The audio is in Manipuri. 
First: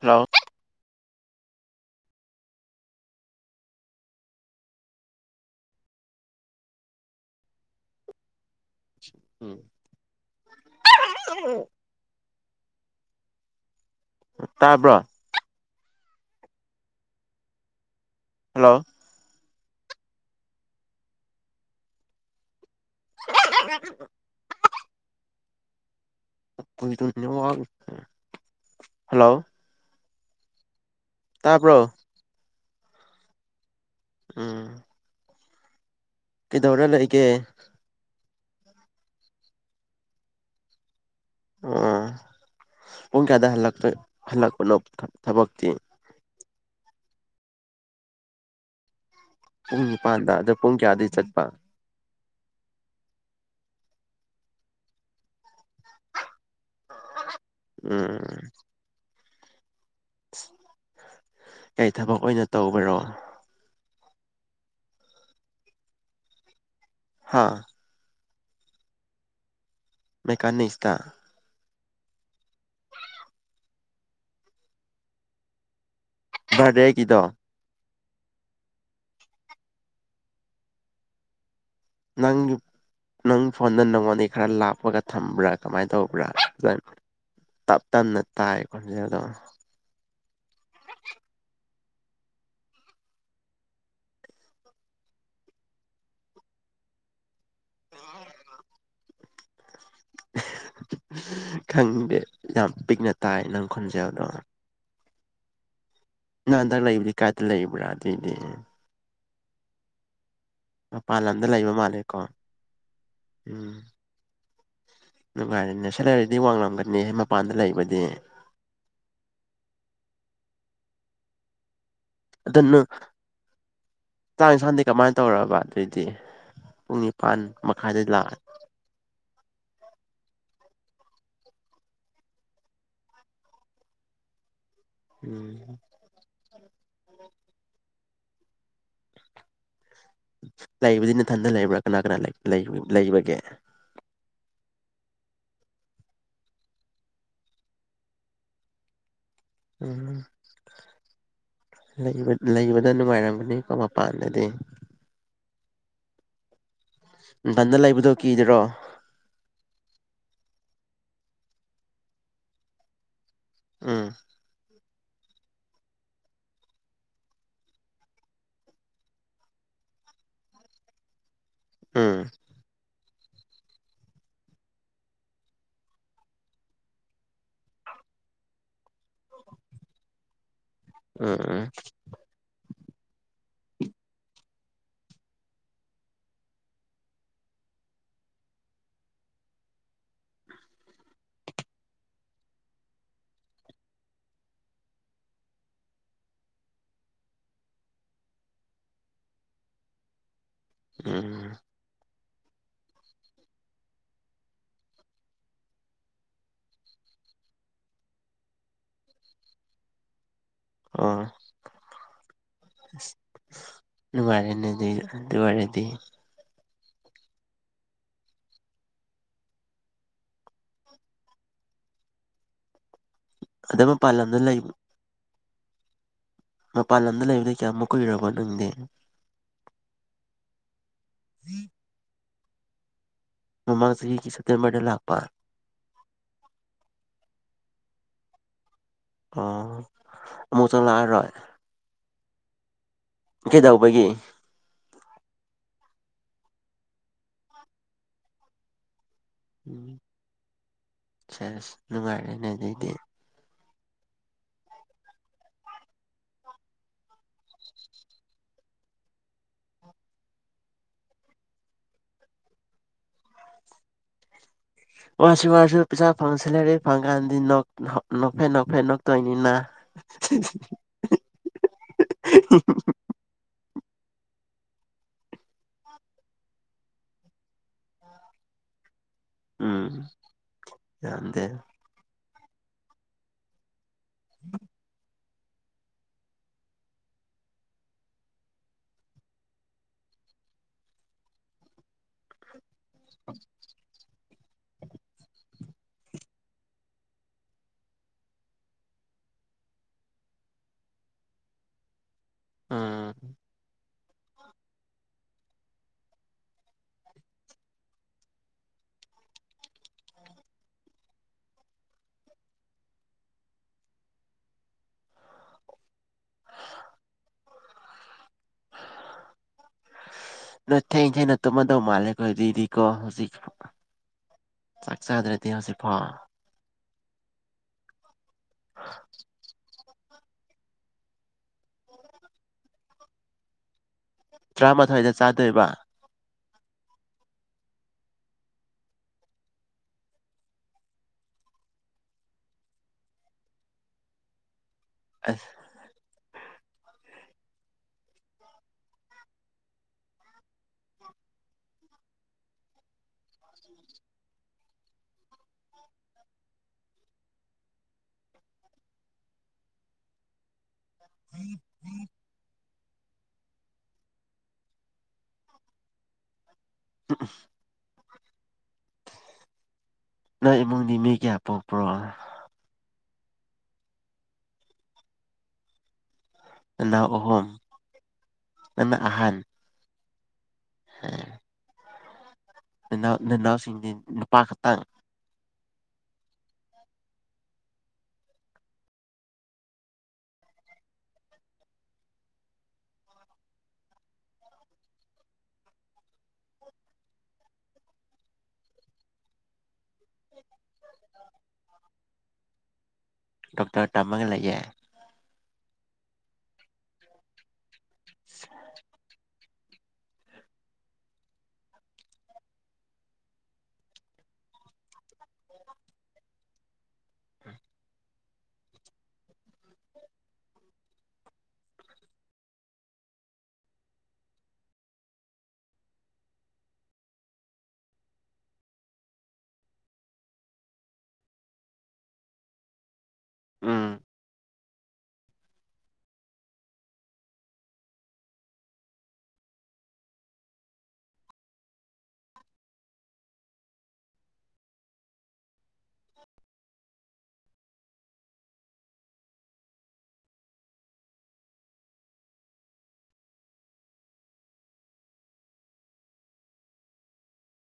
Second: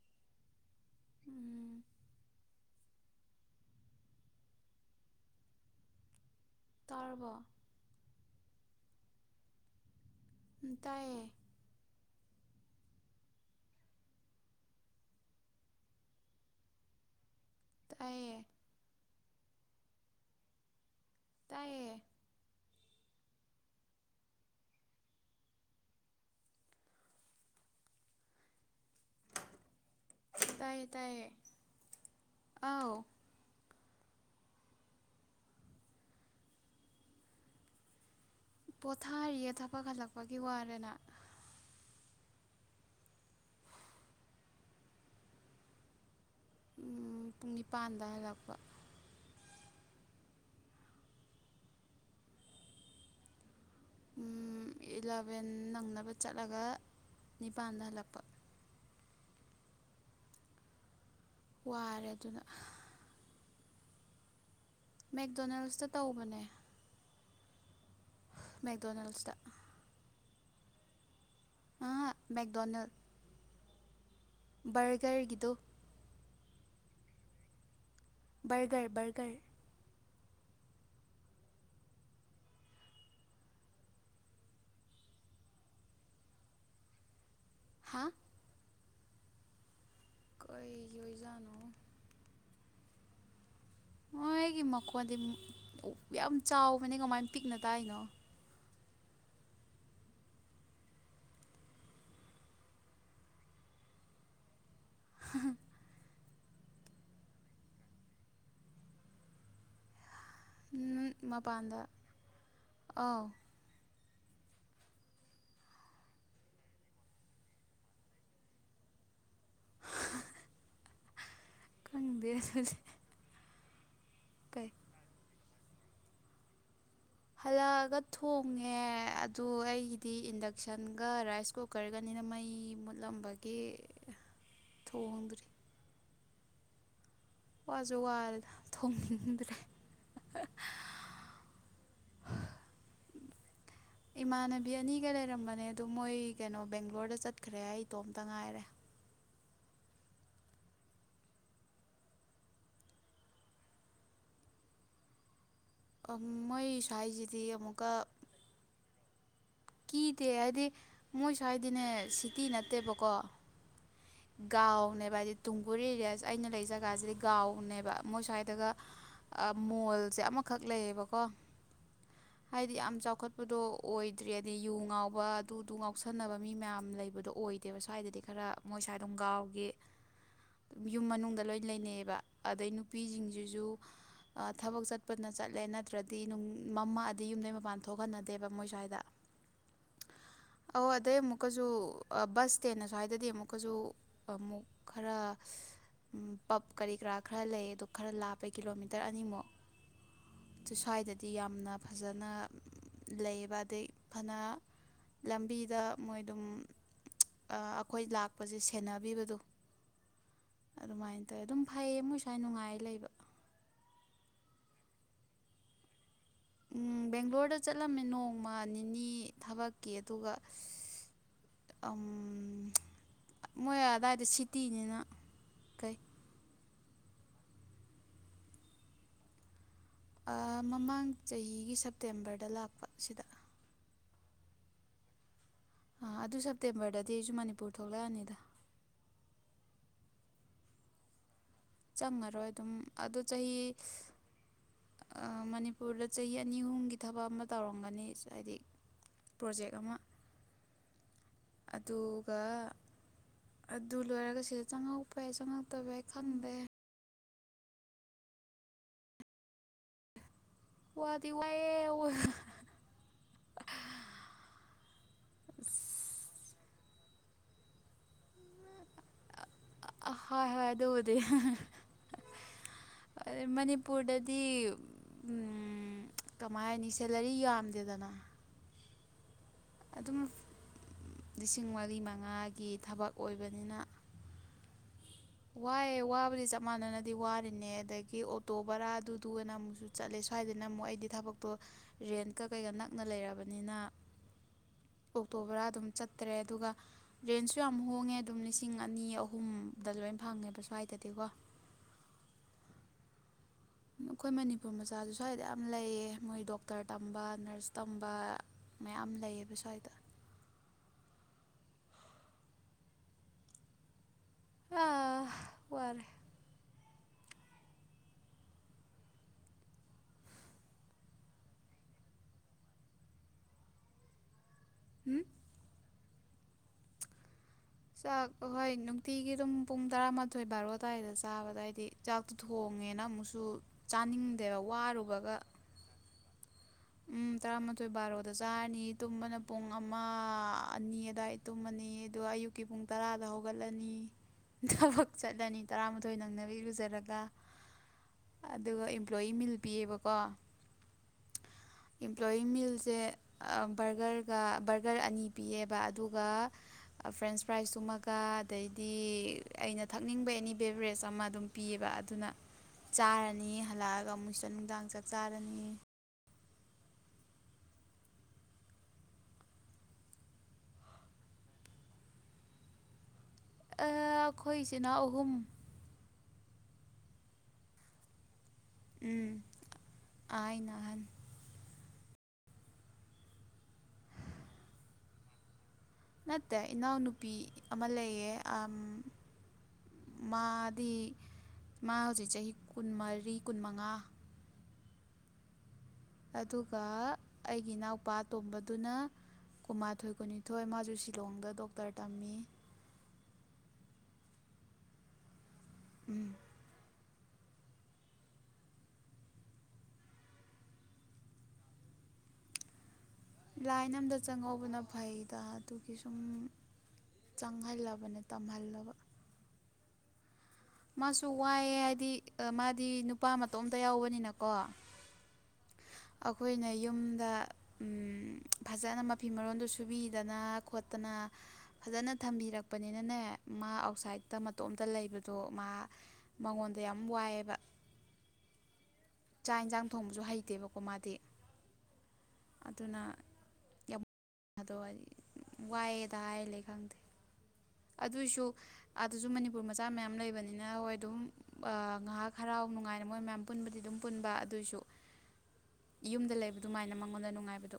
ꯍꯂꯣ ꯎꯝ ꯇꯔꯕꯣ ꯎꯝ ꯇꯥꯏꯌꯦ ꯇꯥꯕ꯭ꯔꯣ ꯇꯥꯏꯌꯦ ꯍꯜꯂꯣ ꯇꯥꯏꯌꯦ [unintelligible] ꯍꯜꯂꯣ ꯇꯥꯏꯌꯦ ꯇꯥꯏꯌꯦ ꯇꯥꯕ꯭ꯔꯣ ꯑꯥꯎ ꯎꯝ ꯀ ꯩꯗꯧꯔ ꯂꯩꯒꯦ ꯄꯣꯊꯥꯔꯤꯌꯦ ꯊꯕꯛ ꯍꯜꯂꯛꯄꯒꯤ ꯋꯥꯔꯦꯅ ꯑꯣ ꯄꯨꯡ ꯀꯌꯥꯗ ꯍꯂꯇꯣꯏ ꯍꯜꯂꯛꯄꯅꯣ ꯊꯕꯛꯇꯤ ꯄꯨꯡ ꯅꯤꯄꯥꯟꯗ ꯍꯜꯂꯛꯄ ꯄꯨꯡ ꯅꯤꯄꯥꯟꯗ ꯑꯗꯣ ꯄꯨꯡ ꯀꯌꯥꯗ ꯩ ꯆꯠꯄ ꯏꯂꯚꯦꯟ ꯅꯪꯅꯕ ꯆꯠꯂꯒ ꯅꯤꯄꯥꯟꯗ ꯍꯟꯂꯛꯄ ꯎꯝ [unintelligible] ꯀꯩ ꯋꯥꯔꯦ ꯊꯕꯛ ꯑꯗꯨꯅ ꯑꯣꯏꯅ ꯇꯧꯕꯔꯣ ꯃꯦꯛꯗꯣꯅꯦꯜꯁꯇ ꯇꯧꯕꯅꯦ ꯍꯥꯥ ꯃꯦꯛꯗꯣꯅꯦꯜꯁꯇ ꯃꯦꯀꯅꯤꯁꯇ ꯑ ꯃꯦꯛꯗꯣꯅꯦꯜ ꯕꯔꯒꯔꯒꯤꯗꯨ ꯚꯔꯗꯦꯒꯤꯗꯣ ꯕꯔꯒꯔ ꯕꯔꯒꯔ ꯅꯪꯒꯤ ꯅꯪ ꯐꯣꯟꯗ ꯅꯪꯉꯣꯟꯗꯩ ꯈꯔ ꯂꯥꯞꯄꯒ ꯊꯝꯕ꯭ꯔꯥ ꯀꯃꯥꯏꯅ ꯇꯧꯕ꯭ꯔꯥ ꯇꯞ ꯍꯥ ꯇꯅ ꯇꯥꯏ ꯈꯣꯟꯖꯦꯜꯗꯣ ꯀꯩ ꯑꯣꯏꯖꯥꯠꯅꯣ ꯍꯣꯏ ꯑꯩꯒꯤ ꯃꯈꯣꯟꯗꯤ ꯌꯥꯝ ꯆꯥꯎꯕꯅꯤ ꯀꯃꯥꯏꯅ ꯄꯤꯛꯅ ꯇꯥꯏꯅꯣ ꯈꯪꯗꯦ ꯌꯥꯝ ꯄꯤꯛꯅ ꯇꯥꯏ ꯅꯪ ꯈꯣꯟꯖꯦꯜꯗꯣ [unintelligible] ꯅꯟꯗꯛ ꯂꯩꯕꯗꯤ ꯀꯥꯏꯇ ꯂꯩꯕ꯭ꯔꯥ ꯑꯗꯨꯏꯗꯤ ꯃꯄꯥꯟ ꯂꯝꯗ ꯂꯩꯕ ꯃꯄꯥꯟꯗ ꯃꯥꯜꯂꯦꯀꯣ ꯑꯥꯎ ꯎꯝ ꯅꯨꯡꯉꯥꯏꯔꯦꯅꯦ ꯁꯦꯂꯔꯤꯗꯤ ꯋꯥꯡꯂꯝꯒꯅꯤ ꯃꯄꯥꯟꯗ ꯂꯩꯕꯗꯤ ꯈꯪꯗꯦ ꯑꯗꯨꯗꯤ ꯆꯥꯡ ꯀꯩ ꯏꯟꯁꯥꯡꯗꯤ ꯀꯃꯥꯏꯅ ꯇꯧꯔꯕꯕ ꯑꯗꯩꯗꯤ ꯍꯜꯂꯛꯑꯒ ꯊꯣꯡꯉꯦ ꯑꯗꯨ ꯑꯩꯒꯤꯗꯤ ꯏꯟꯗ ꯏꯟꯗꯛꯁꯟꯒ ꯔꯥꯏꯁ ꯀꯨꯀꯔꯒꯅꯤꯅ ꯃꯩ ꯃꯨꯠꯂꯝꯕꯒꯤ ꯊꯣꯡꯗ꯭ꯔꯤ ꯎꯝ ꯋꯥꯖꯨ ꯋꯥꯔꯦꯗ ꯊꯣꯡꯗ꯭ꯔꯦ ꯂꯩꯕꯗꯤ ꯏꯊꯟꯗ ꯂꯩꯕ꯭ꯔꯥ ꯀꯅꯥ ꯀꯅꯥ ꯂꯩꯕꯒꯦ ꯏꯃꯥꯟꯅꯕꯤ ꯑꯅꯤꯒ ꯂꯩꯔꯝꯕꯅꯦ ꯑꯗꯨ ꯃꯣꯏ ꯀꯩꯅꯣ ꯕꯦꯡꯒ꯭ꯂꯣꯔꯗ ꯆꯠꯈ꯭ꯔꯦ ꯑꯩ ꯏꯇꯣꯝꯇ ꯉꯥꯏꯔꯦ ꯎꯝ ꯂꯩꯕꯗ ꯅꯨꯡꯉꯥꯏꯔꯝꯒꯅꯤꯀꯣ ꯃꯄꯥꯟꯗꯗꯤ ꯑꯥ ꯃꫭꯏ ꯅꯊꯟꯗꯥ ꯂꯩꯕꯗꯣ ꯀꯤꯗꯔꯣ ꯀꯤꯗꯦ ꯍꯥꯏꯗꯤ ꯃꯣꯏꯁꯨ ꯍꯥꯏꯗꯤꯅꯦ ꯁꯤꯇꯤ ꯅꯠꯇꯦꯕꯀꯣ ꯎꯝ ꯀꯥꯎꯅꯦꯞ ꯍꯥꯏꯗꯤ ꯇꯨꯡꯒꯨꯜ ꯑꯦꯔꯤꯌꯥꯁꯦ ꯑꯩꯅ ꯂꯩ ꯖꯒꯥꯁꯤꯗꯤ ꯒꯥꯎꯅꯦꯕ ꯃꯣꯏ ꯁ꯭ꯋꯥꯏꯗꯒ ꯃꯣꯜꯁꯦ ꯑꯃꯈꯛ ꯂꯩꯌꯦꯕꯀꯣ ꯎꯝ ꯍꯥꯏꯗꯤ ꯌꯥꯝ ꯆꯥꯎ ꯆꯥꯎꯈꯠꯄꯗꯣ ꯑꯣꯏꯗ꯭ꯔꯤ ꯑꯗꯩ ꯌꯨ ꯉꯥꯎꯕ ꯑꯗꯨꯗꯨ ꯉꯥꯎꯁꯟꯅꯕ ꯃꯤ ꯃꯌꯥꯝ ꯂꯩꯕꯗꯣ ꯑꯣꯏꯗꯦꯕ ꯁ꯭ꯋꯥꯏꯗꯗꯤ ꯈꯔ ꯃꯣꯏ ꯁ꯭ꯋꯥꯏ ꯒꯥꯎꯒꯤ ꯌꯨꯝ ꯃꯅꯨꯡꯗ ꯎꯝ ꯂꯣꯏ ꯎꯝ ꯂꯩꯅꯩꯑꯌꯦꯕ ꯑꯗꯩ ꯅꯨꯄꯤꯁꯤꯡꯁꯤꯁꯨ ꯊꯕꯛ ꯆꯠꯄꯅ ꯆꯠꯂꯦ ꯅꯠꯇ꯭ꯔꯗꯤ ꯃꯃꯥ ꯑꯗꯤ ꯌꯨꯝꯗꯩ ꯃꯄꯥꯟ ꯊꯣꯛꯍꯟꯅꯗꯦꯕ ꯃꯣꯏ ꯁ꯭ꯋꯥꯏꯗ ꯑꯣ ꯑꯗꯩ ꯑꯃꯨꯛꯀꯁꯨ ꯕꯁ ꯏꯁꯇꯦꯟꯅ ꯁ꯭ꯋꯥꯏꯗꯗꯤ ꯑꯃꯨꯛꯀꯁꯨ ꯑꯃꯨꯛ ꯈꯔ ꯄꯞ ꯀꯔꯤ ꯀꯔꯥ ꯈꯔ ꯂꯩ ꯑꯗꯨ ꯈꯔ ꯂꯥꯞꯄꯦ ꯀꯤꯂꯣꯃꯤꯇꯔ ꯑꯅꯤꯃꯨꯛ ꯁ꯭ꯋꯥꯏꯗꯗꯤ ꯎꯝ ꯌꯥꯝꯅ ꯐꯖꯕ ꯅ ꯂꯩꯕ ꯑꯗꯩ ꯐꯅ ꯂꯝꯕꯤꯗ ꯃꯣꯏ ꯑꯗꯨꯝ ꯑꯩꯈꯣꯏ ꯂꯥꯛꯄꯁꯦ ꯁꯦꯟꯅꯕꯤꯕꯗꫭ ꯑꯗꯨꯃꯥꯏꯅ ꯑꯣ ꯇꯧꯋꯦ ꯑꯗꯨꯝ ꯐꯩꯌꯦ ꯃꯣꯏ ꯁ꯭ꯋꯥꯏ ꯅꯨꯡꯉꯥꯏ ꯂꯩꯕ ꯅꯨꯡꯉꯥꯏꯔꯦꯅꯦ ꯑꯗꯨ ꯑꯗꯨ ꯋꯥꯔꯦꯗꯤ ꯕꯦꯡꯒ꯭ꯂꯣꯔꯗ ꯆꯠꯂꯝꯃꯦ ꯅꯣꯡꯃ ꯅꯤꯅꯤ ꯊꯕꯛꯀꯤ ꯑꯗꯨꯒ ꯃꯣꯏ ꯑꯗ ꯃꯄꯥꯟ ꯑꯗꯥꯋꯥꯏꯗ ꯂꯝꯗ ꯂꯩ ꯁꯤꯇꯤꯅꯤꯅ ꯀꯩ ꯃꯄꯥꯟ ꯂꯝꯗ ꯂꯩꯕꯗ ꯀꯌꯥꯃꯨꯛ ꯀꯨꯏꯔꯕꯣ ꯅꯪꯗꯦ ꯑ ꯃꯃꯥꯡ ꯆꯍꯤꯒꯤ ꯁꯦꯞꯇꯦꯝꯕꯔ ꯗ ꯂꯥꯞꯄꯁꯤꯗ ꯃꯃꯥꯡꯖꯤꯍꯤꯒꯤ ꯁꯇꯔ ꯃꯔꯗꯦꯜ ꯑꯈꯕꯥ ꯑꯗꯨ ꯁꯦꯞꯇꯦꯝꯕꯔꯗꯗꯤ ꯑꯩꯁꯨ ꯃꯅꯤꯄꯨꯔ ꯊꯣꯛꯂꯛꯑꯅꯤꯗ ꯑꯣ ꯑꯃꯨꯛ ꯆꯪꯂꯛꯑꯔꫭꯏ ꯇꯪꯉꯔꯣꯏ ꯑꯗꯨꯝ ꯑꯗꯨ ꯆꯍꯤ ꯀꯩꯗꯧꯕꯒꯤ ꯃꯅꯤꯄꯨꯔꯗ ꯆꯍꯤ ꯑꯅꯤ ꯑꯍꯨꯝꯒꯤ ꯊꯕꯛ ꯑꯃ ꯇꯧꯔꯝꯒꯅꯤ ꯍꯥꯏꯗꯤ ꯄ꯭ꯔꯣꯖꯦꯛ ꯑꯃ ꯎꯝ ꯁꯦꯁ ꯑꯗꯨꯒ ꯅꯨꯡꯉꯥꯏꯔꯦꯅꯦ ꯑꯗꯩꯗꯤ ꯑꯗꯨ ꯂꯣꯏꯔꯒ ꯁꯤꯗ ꯆꯪꯉꯛꯄ ꯌꯥꯏ ꯆꯪꯉꯛꯇꯕ ꯌꯥ ꯈꯟꯗꯦ ꯋꯥꯗꯤ ꯋꯥꯏꯌꯦ ꯋꯥꯁꯨ ꯋꯥꯔꯁꯨ ꯄꯩꯁꯥ ꯐꯪ ꯁꯤꯜꯂꯔ ꯐꯪ ꯀꯥꯟꯗꯤ ꯅꯦꯛ ꯅꯣꯛꯐꯦ ꯅꯣꯛꯐꯦ ꯅꯣꯛ ꯇꯣꯏꯅꯤꯅ ꯍꯣꯏ ꯍꯣꯏ ꯑꯗꯨꯕꯨꯗꯤ ꯃꯅꯤꯄꯨꯔꯗꯗꯤ ꯀꯃꯥꯏꯅꯤ ꯁꯦꯂꯔꯤ ꯌꯥꯝꯗꯦꯗꯅ ꯎꯝ ꯑꯗꯨꯝ ꯌꯥꯝꯗꯦ ꯂꯤꯁꯤꯡ ꯃꯔꯤ ꯃꯉꯥ ꯒꯤ ꯊꯕꯛ ꯑꯣꯏꯕꯅꯤꯅ ꯋꯥꯏꯑꯦ ꯋꯥꯕꯨꯗꯤ ꯆꯞ ꯃꯥꯟꯅꯅꯗꯤ ꯋꯥꯔꯤꯅꯦ ꯑꯗꯒꯤ ꯑꯣꯇꯣ ꯕꯔꯥꯗꯨꯗꯨꯒꯅ ꯑꯃꯨꯛꯁꯨ ꯆꯠꯂꯦ ꯁ꯭ꯋꯥꯏꯗꯅ ꯑꯃꯨꯛ ꯑꯩꯗꯤ ꯊꯕꯛꯇꯣ ꯔꯦꯟꯠꯀ ꯀꯩꯀ ꯅꯛ ꯅ ꯂꯩꯔꯕꯅꯤꯅ ꯑꯣꯛꯇꯣꯕꯔꯥ ꯑꯗꯨꯝ ꯆꯠꯇ꯭ꯔꯦ ꯑꯗꯨꯒ ꯔꯦꯟꯖꯁꯨ ꯌꯥꯝ ꯍꯣꯡꯉꯦ ꯑꯗꯨꯝ ꯂꯤꯁꯤꯡ ꯑꯅꯤ ꯑꯍꯨꯝꯗ ꯂꯣꯏ ꯐꯪꯉꯦꯕ ꯁ꯭ꯋꯥꯏꯗꯗꯤꯀꯣ ꯑꯝ ꯑꯩꯈꯣꯏ ꯃꯅꯤꯄꯨꯔ ꯃꯆꯥꯁꯨ ꯁ꯭ꯋꯥꯏꯗ ꯌꯥꯝ ꯂꯩꯌꯦ ꯃꯣꯏ ꯗꯣꯛꯇꯔ ꯇꯝꯕ ꯅꯔꯁ ꯇꯝꯕ ꯃꯌꯥꯝ ꯂꯩꯌꯦꯕ ꯁ꯭ꯋꯥꯏꯗ ꯑ ꯋꯥꯔꯦ ꯅꯪ ꯊꯦꯡ ꯊꯦꯡꯅ ꯇꯨꯝꯃꯝꯗꯣ ꯃꯥꯂꯦꯀꯣ ꯍꯧꯖꯤꯛ ꯆꯥꯛ ꯎꯝ ꯆꯥꯗ꯭ꯔꯗꯤ ꯍꯧꯖꯤꯛ ꯐꯥꯎ ꯆꯥꯛ ꯑꯍꯣꯏ ꯅꯨꯡꯇꯤꯒꯤ ꯑꯗꯨꯝ ꯄꯨꯡ ꯇꯔꯥꯃꯥꯊꯣꯏ ꯕꯥꯔꯣ ꯑꯗꯨꯋꯥꯏꯗ ꯆꯥꯕꯗ ꯍꯥꯏꯗꯤ ꯆꯥꯛꯇꯣ ꯊꯣꯡꯉꯦꯅ ꯑꯃꯨꯛꯁꯨ ꯆꯥꯅꯤꯡꯗꯦꯕ ꯇꯔꯥꯃꯥꯊꯣꯏꯗ ꯋꯥꯔꯨꯕꯒ ꯆꯥꯗꯣꯏꯕ ꯎꯝ ꯇꯔꯥꯃꯥꯊꯣꯏ ꯕꯥꯔꯣꯗ ꯆꯥꯔꯅꯤ ꯇꯨꯝꯕꯅ ꯄꯨꯡ ꯑꯃ ꯑꯅꯤ ꯑꯗꯨꯋꯥꯏꯗ ꯇꯨꯝꯃꯅꯤ ꯑꯗꯨꯒ ꯑꯌꯨꯛꯀꯤ ꯄꯨꯡ ꯇꯔꯥꯗ ꯍꯧꯒꯠꯂꯅꯤ ꯊꯕꯛ ꯑꯁ ꯆꯠꯂꯅꯤ ꯇꯔꯥ ꯑꯗꯨ ꯅꯪꯅꯕꯤ ꯏꯂꯨꯖꯔꯒ ꯑꯗꯨꯒ ꯑꯝꯄ꯭ꯂꯣꯌꯤ ꯃꯤꯜ ꯄꯤꯌꯦꯕꯀꯣ ꯏꯝꯄ꯭ꯂꯣꯋꯤ ꯃꯤꯜꯁꯦ ꯕꯔꯒꯔꯒ ꯕꯔꯒꯔ ꯑꯅꯤ ꯄꯤꯌꯦꯕ ꯑꯗꯨꯒ ꯐ꯭ꯔꯦꯟꯁ ꯐ꯭ꯔꯥꯏꯖꯀꯃꯒ ꯑꯗꯩꯗꯤ ꯑꯩꯅ ꯊꯛꯅꯤꯡꯕ ꯑꯦꯅꯤ ꯕꯦꯕꯔꯦꯖ ꯑꯃ ꯑꯗꯨꯝ ꯄꯤꯌꯦꯕ ꯑꯗꯨꯅ ꯆꯥꯔꯅꯤ ꯍꯜꯂꯛꯑꯒ ꯃꯨꯛꯁꯤꯗ ꯅꯨꯡꯗꯥꯡ ꯆꯥꯛ ꯆꯥꯔꯅꯤ [unintelligible] ꯅꯪ ꯏꯃꯨꯡꯗꯤ ꯃꯤ ꯀꯌꯥ ꯄꯣꯛꯄ꯭ꯔꯣ ꯑꯩꯈꯣꯏ ꯏꯆꯤꯟ ꯏꯅꯥꯎ ꯑꯍꯨꯝ ꯅꯅꯥꯎ ꯑꯍꯨꯝ ꯅꯪꯅ ꯑꯍꯟ ꯑꯥꯏꯅ [unintelligible] ꯅꯅꯥꯎꯁꯤꯡꯗꯤ ꯅꯨꯄꯥ ꯈꯠꯇꯪ ꯅꯠꯇꯦ ꯏꯅꯥꯎꯅꯨꯄꯤ ꯑꯃ ꯂꯩꯌꯦ ꯎꯝ ꯃꯥꯗꯤ ꯃꯥ ꯍꯧꯖꯤꯛ ꯆꯍꯤ ꯀꯨꯟꯃꯔꯤ ꯀꯨꯟꯃꯉꯥ ꯑꯗꯨꯒ ꯑꯩꯒꯤ ꯏꯅꯥꯎꯄꯥ ꯇꯣꯝꯕꯗꯨꯅ ꯀꯨꯟꯃꯥꯊꯣꯏ ꯀꯨꯟꯅꯤꯊꯣꯏ ꯃꯥꯁꯨ ꯁꯤꯂꯣꯡꯗ ꯗꯣꯛꯇꯔ ꯇꯝꯃꯤ ꯗꯣꯛꯇꯔ ꯇꯝꯃꯒ ꯂꯩꯌꯦ ꯎꯝ [unintelligible] ꯂꯥꯏꯟ ꯑꯃꯝꯗ ꯆꯪꯍꯧꯕꯅ ꯐꯩꯗ ꯑꯗꯨꯒꯤ ꯁꯨꯝ ꯆꯪꯍꯜ ꯂꯕꯅꯦ ꯇꯝꯍꯜꯂꯕ ꯃꯥꯁꯨ ꯋꯥꯏꯑ ꯍꯥꯏꯗꯤ ꯃꯥꯗꯤ ꯅꯨꯄꯥ ꯃꯇꯣꯝꯇ ꯌꯥꯎꯕꯅꯤꯅꯀꯣ ꯑꯩꯈꯣꯏꯅ ꯌꯨꯝꯗ ꯐꯖꯅ ꯃꯐꯤ ꯃꯔꯣꯟꯗꯣ ꯁꯨꯕꯤꯗꯅ ꯈꯣꯠꯇꯅ ꯐꯖꯅ ꯊꯝꯕꯤꯔꯛꯄꯅꯤꯅꯅꯦ ꯃꯥ ꯎꯝ ꯑꯥꯎꯁꯥꯏꯗ ꯃꯇꯣꯝ ꯂꯩꯕ ꯑꯗꯣ ꯃꯥ ꯃꯉꯣꯟꯗ ꯌꯥꯝ ꯋꯥꯏꯑꯦꯕ ꯆꯥꯛ ꯌꯦꯟꯁꯥꯡ ꯊꯣꯡꯕꯁꯨ ꯍꯩꯇꯦꯕꯀꯣ ꯃꯥꯗꯤ ꯑꯗꯨꯅ ꯌꯥꯝ ꯑꯗꯣ ꯋꯥꯏꯑꯦꯗ ꯍꯥꯏꯔꯂꯦ ꯈꯪꯗꯦ ꯑꯗꯨꯏꯁꯨ ꯑꯗꯨꯁꯨ ꯃꯅꯤꯄꯨꯔ ꯃꯆꯥ ꯃꯌꯥꯝ ꯂꯩꯕꯅꯤꯅ ꯍꯣꯏ ꯑꯗꯨꯝ ꯉꯥꯏꯍꯥꯛ ꯍꯔꯥꯎ ꯅꯨꯡꯉꯥꯏꯅ ꯃꯣꯏ ꯃꯌꯥꯝ ꯄꯨꯟꯕꯗꯤ ꯑꯗꯨꯝ ꯄꯨꯟꯕ ꯑꯗꯨꯏꯁꯨ ꯌꯨꯝꯗ ꯂꯩꯕ ꯑꯗꯨꯃꯥꯏꯅ ꯃꯉꯣꯟꯗ ꯅꯨꯡꯉꯥꯏꯕꯗꯣ